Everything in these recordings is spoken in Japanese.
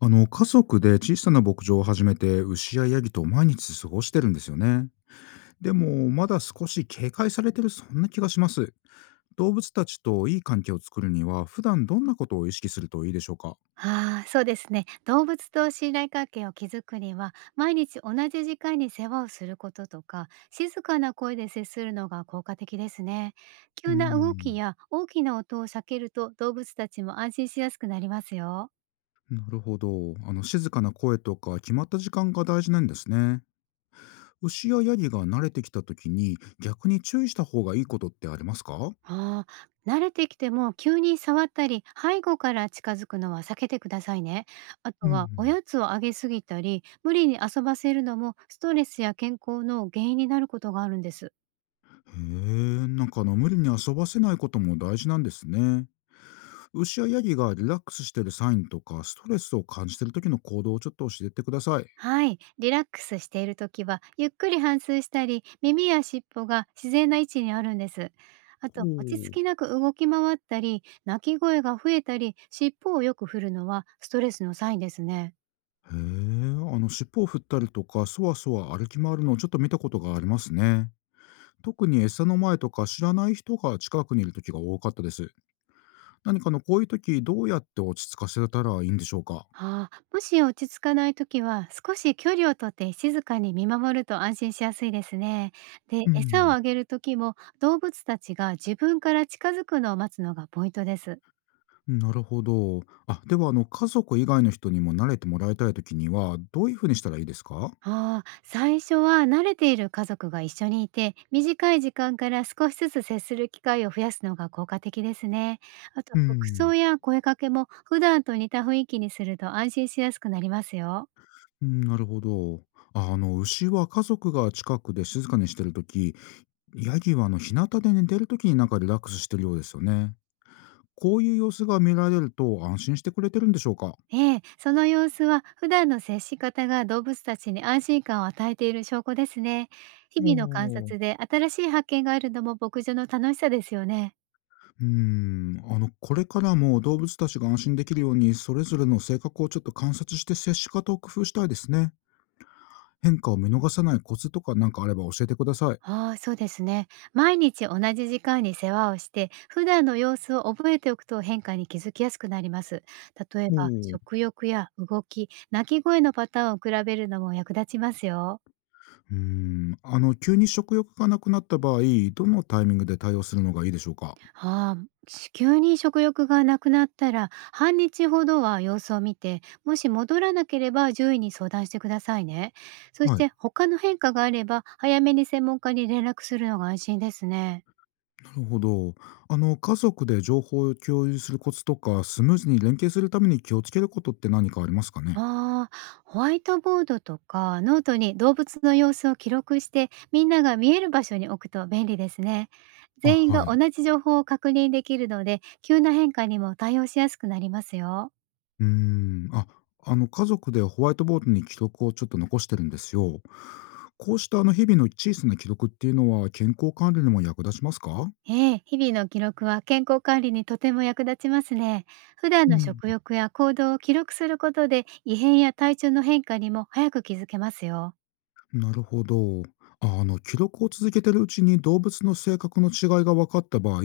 家族で小さな牧場を始めて牛やヤギと毎日過ごしてるんですよね。でもまだ少し警戒されてる、そんな気がします。動物たちといい関係を作るには、普段どんなことを意識するといいでしょうか？ああ、そうですね。動物と信頼関係を築くには、毎日同じ時間に世話をすることとか、静かな声で接するのが効果的ですね。うー急な動きん、や大きな音を避けると、動物たちも安心しやすくなりますよ。なるほど。静かな声とか決まった時間が大事なんですね。牛やヤギが慣れてきた時に、逆に注意した方がいいことってありますか？ああ、慣れてきても急に触ったり、背後から近づくのは避けてくださいね。あとうは、おん、やつをあげすぎたり、無理に遊ばせるのも、ストレスや健康の原因になることがあるんです。へえ、なんか無理に遊ばせないことも大事なんですね。牛やヤギがリラックスしているサインとか、ストレスを感じている時の行動をちょっと教えてください。はい、リラックスしている時はゆっくり反芻したり耳や尻尾が自然な位置にあるんです。あおおと落ち着ー。きなく動き回ったり鳴き声が増えたり尻尾をよく振るのはストレスのサインですね。へえ、あの、尻尾を振ったりとか、そわそわ歩き回るのをちょっと見たことがありますね。特に餌の前とか、知らない人が近くにいる時が多かったです。何かのこういう時、どうやって落ち着かせたらいいんでしょうか？ああ、もし落ち着かない時は少し距離をとって静かに見守ると安心しやすいですね。でう餌をん。あげる時も動物たちが自分から近づくのを待つのがポイントです。なるほど。あ、では家族以外の人にも慣れてもらいたい時にはどういうふうにしたらいいですか？ああ、最初は慣れている家族が一緒にいて、短い時間から少しずつ接する機会を増やすのが効果的ですね。あと、う服装ん。や声かけも普段と似た雰囲気にすると安心しやすくなりますよ。うん、なるほど。あ、牛は家族が近くで静かにしてるとき、ヤギはあの、日向で寝てるときになんかリラックスしてるようですよね。こういう様子が見られると、安心してくれてるんでしょうか？ええ、その様子は普段の接し方が動物たちに安心感を与えている証拠ですね。日お々の観お察ー。で新しい発見があるのも牧場の楽しさですよね。うーん、あの、これからも動物たちが安心できるように、それぞれの性格をちょっと観察して接し方を工夫したいですね。変化を見逃さないコツとかなんかあれば教えてください。ああ、そうですね。毎日同じ時間に世話をして、普段の様子を覚えておくと変化に気づきやすくなります。例えおば、お。食う欲や動き、鳴き声のパターンを比べるのも役立ちますよ。ーん、あの、急に食欲がなくなった場合、どのタイミングで対応するのがいいでしょうか？ああ、急に食欲がなくなったら、半日ほどは様子を見て、もし戻らなければ獣医に相談してくださいね。そしはい。て、他の変化があれば、早めに専門家に連絡するのが安心ですね。なるほど。あの、家族で情報を共有するコツとか、スムーズに連携するために気をつけることって何かありますかね？ああ、ホワイトボードとかノートに動物の様子を記録してみんなが見える場所に置くと便利ですね。あ、全員はが同い。じ情報を確認できるので急な変化にも対応しやすくなりますよ。うーん、あ、あの、家族でホワイトボードに記録をちょっと残してるんですよ。こうしたあの日々の小さな記録っていうのは健康管理にも役立ちますか？ええ、日々の記録は健康管理にとても役立ちますね。普段うのん。食欲や行動を記録することで異変や体調の変化にも早く気づけますよ。なるほど。あ、記録を続けてるうちに動物の性格の違いが分かった場合、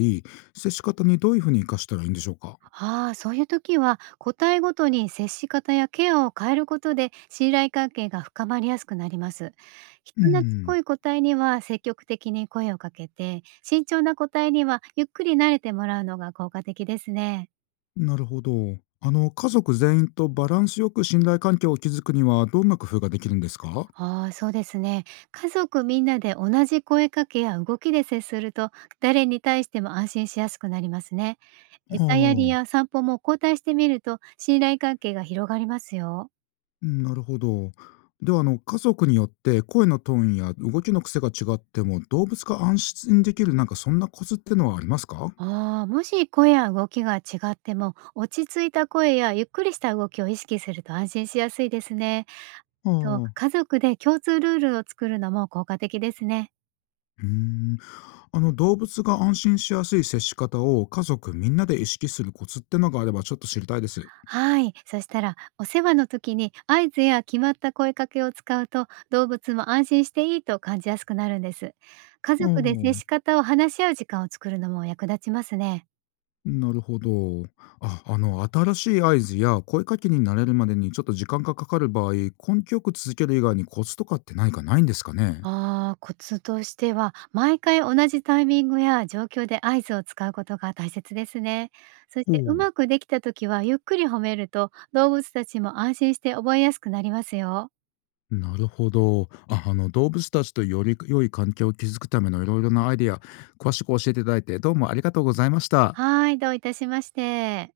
接し方にどういうふうに活かしたらいいんでしょうか？ああ、そういう時は個体ごとに接し方やケアを変えることで信頼関係が深まりやすくなります。人う懐っこん。い個体には積極的に声をかけて、慎重な個体にはゆっくり慣れてもらうのが効果的ですね。なるほど。あの、家族全員とバランスよく信頼関係を築くにはどんな工夫ができるんですか？ああ、そうですね。家族みんなで同じ声かけや動きで接すると、誰に対しても安心しやすくなりますね。あ餌やりあ、や散歩も交代してみると信頼関係が広がりますよ。なるほど。では、あの、家族によって声のトーンや動きの癖が違っても動物が安心できる、なんかそんなコツってのはありますか？ああ、もし声や動きが違っても、落ち着いた声やゆっくりした動きを意識すると安心しやすいですね。あと、あ。家族で共通ルールを作るのも効果的ですね。うーん、あの動物が安心しやすい接し方を家族みんなで意識するコツってのがあれば、ちょっと知りたいです。はい。そしたら、お世話の時に合図や決まった声かけを使うと、動物も安心していいと感じやすくなるんです。家族で接しああ、方を話し合う時間を作るのも役立ちますね。なるほど。あ、あの、新しい合図や声かけに慣れるまでにちょっと時間がかかる場合、根気よく続ける以外にコツとかって何かないんですかね？ああ、コツとしては、毎回同じタイミングや状況で合図を使うことが大切ですね。そしほてうう、まくできた時はゆっくり褒めると、動物たちも安心して覚えやすくなりますよ。なるほど。あ、あの、動物たちとより良い環境を築くためのいろいろなアイディア、詳しく教えていただいて、どうもありがとうございました。はい、どういたしまして。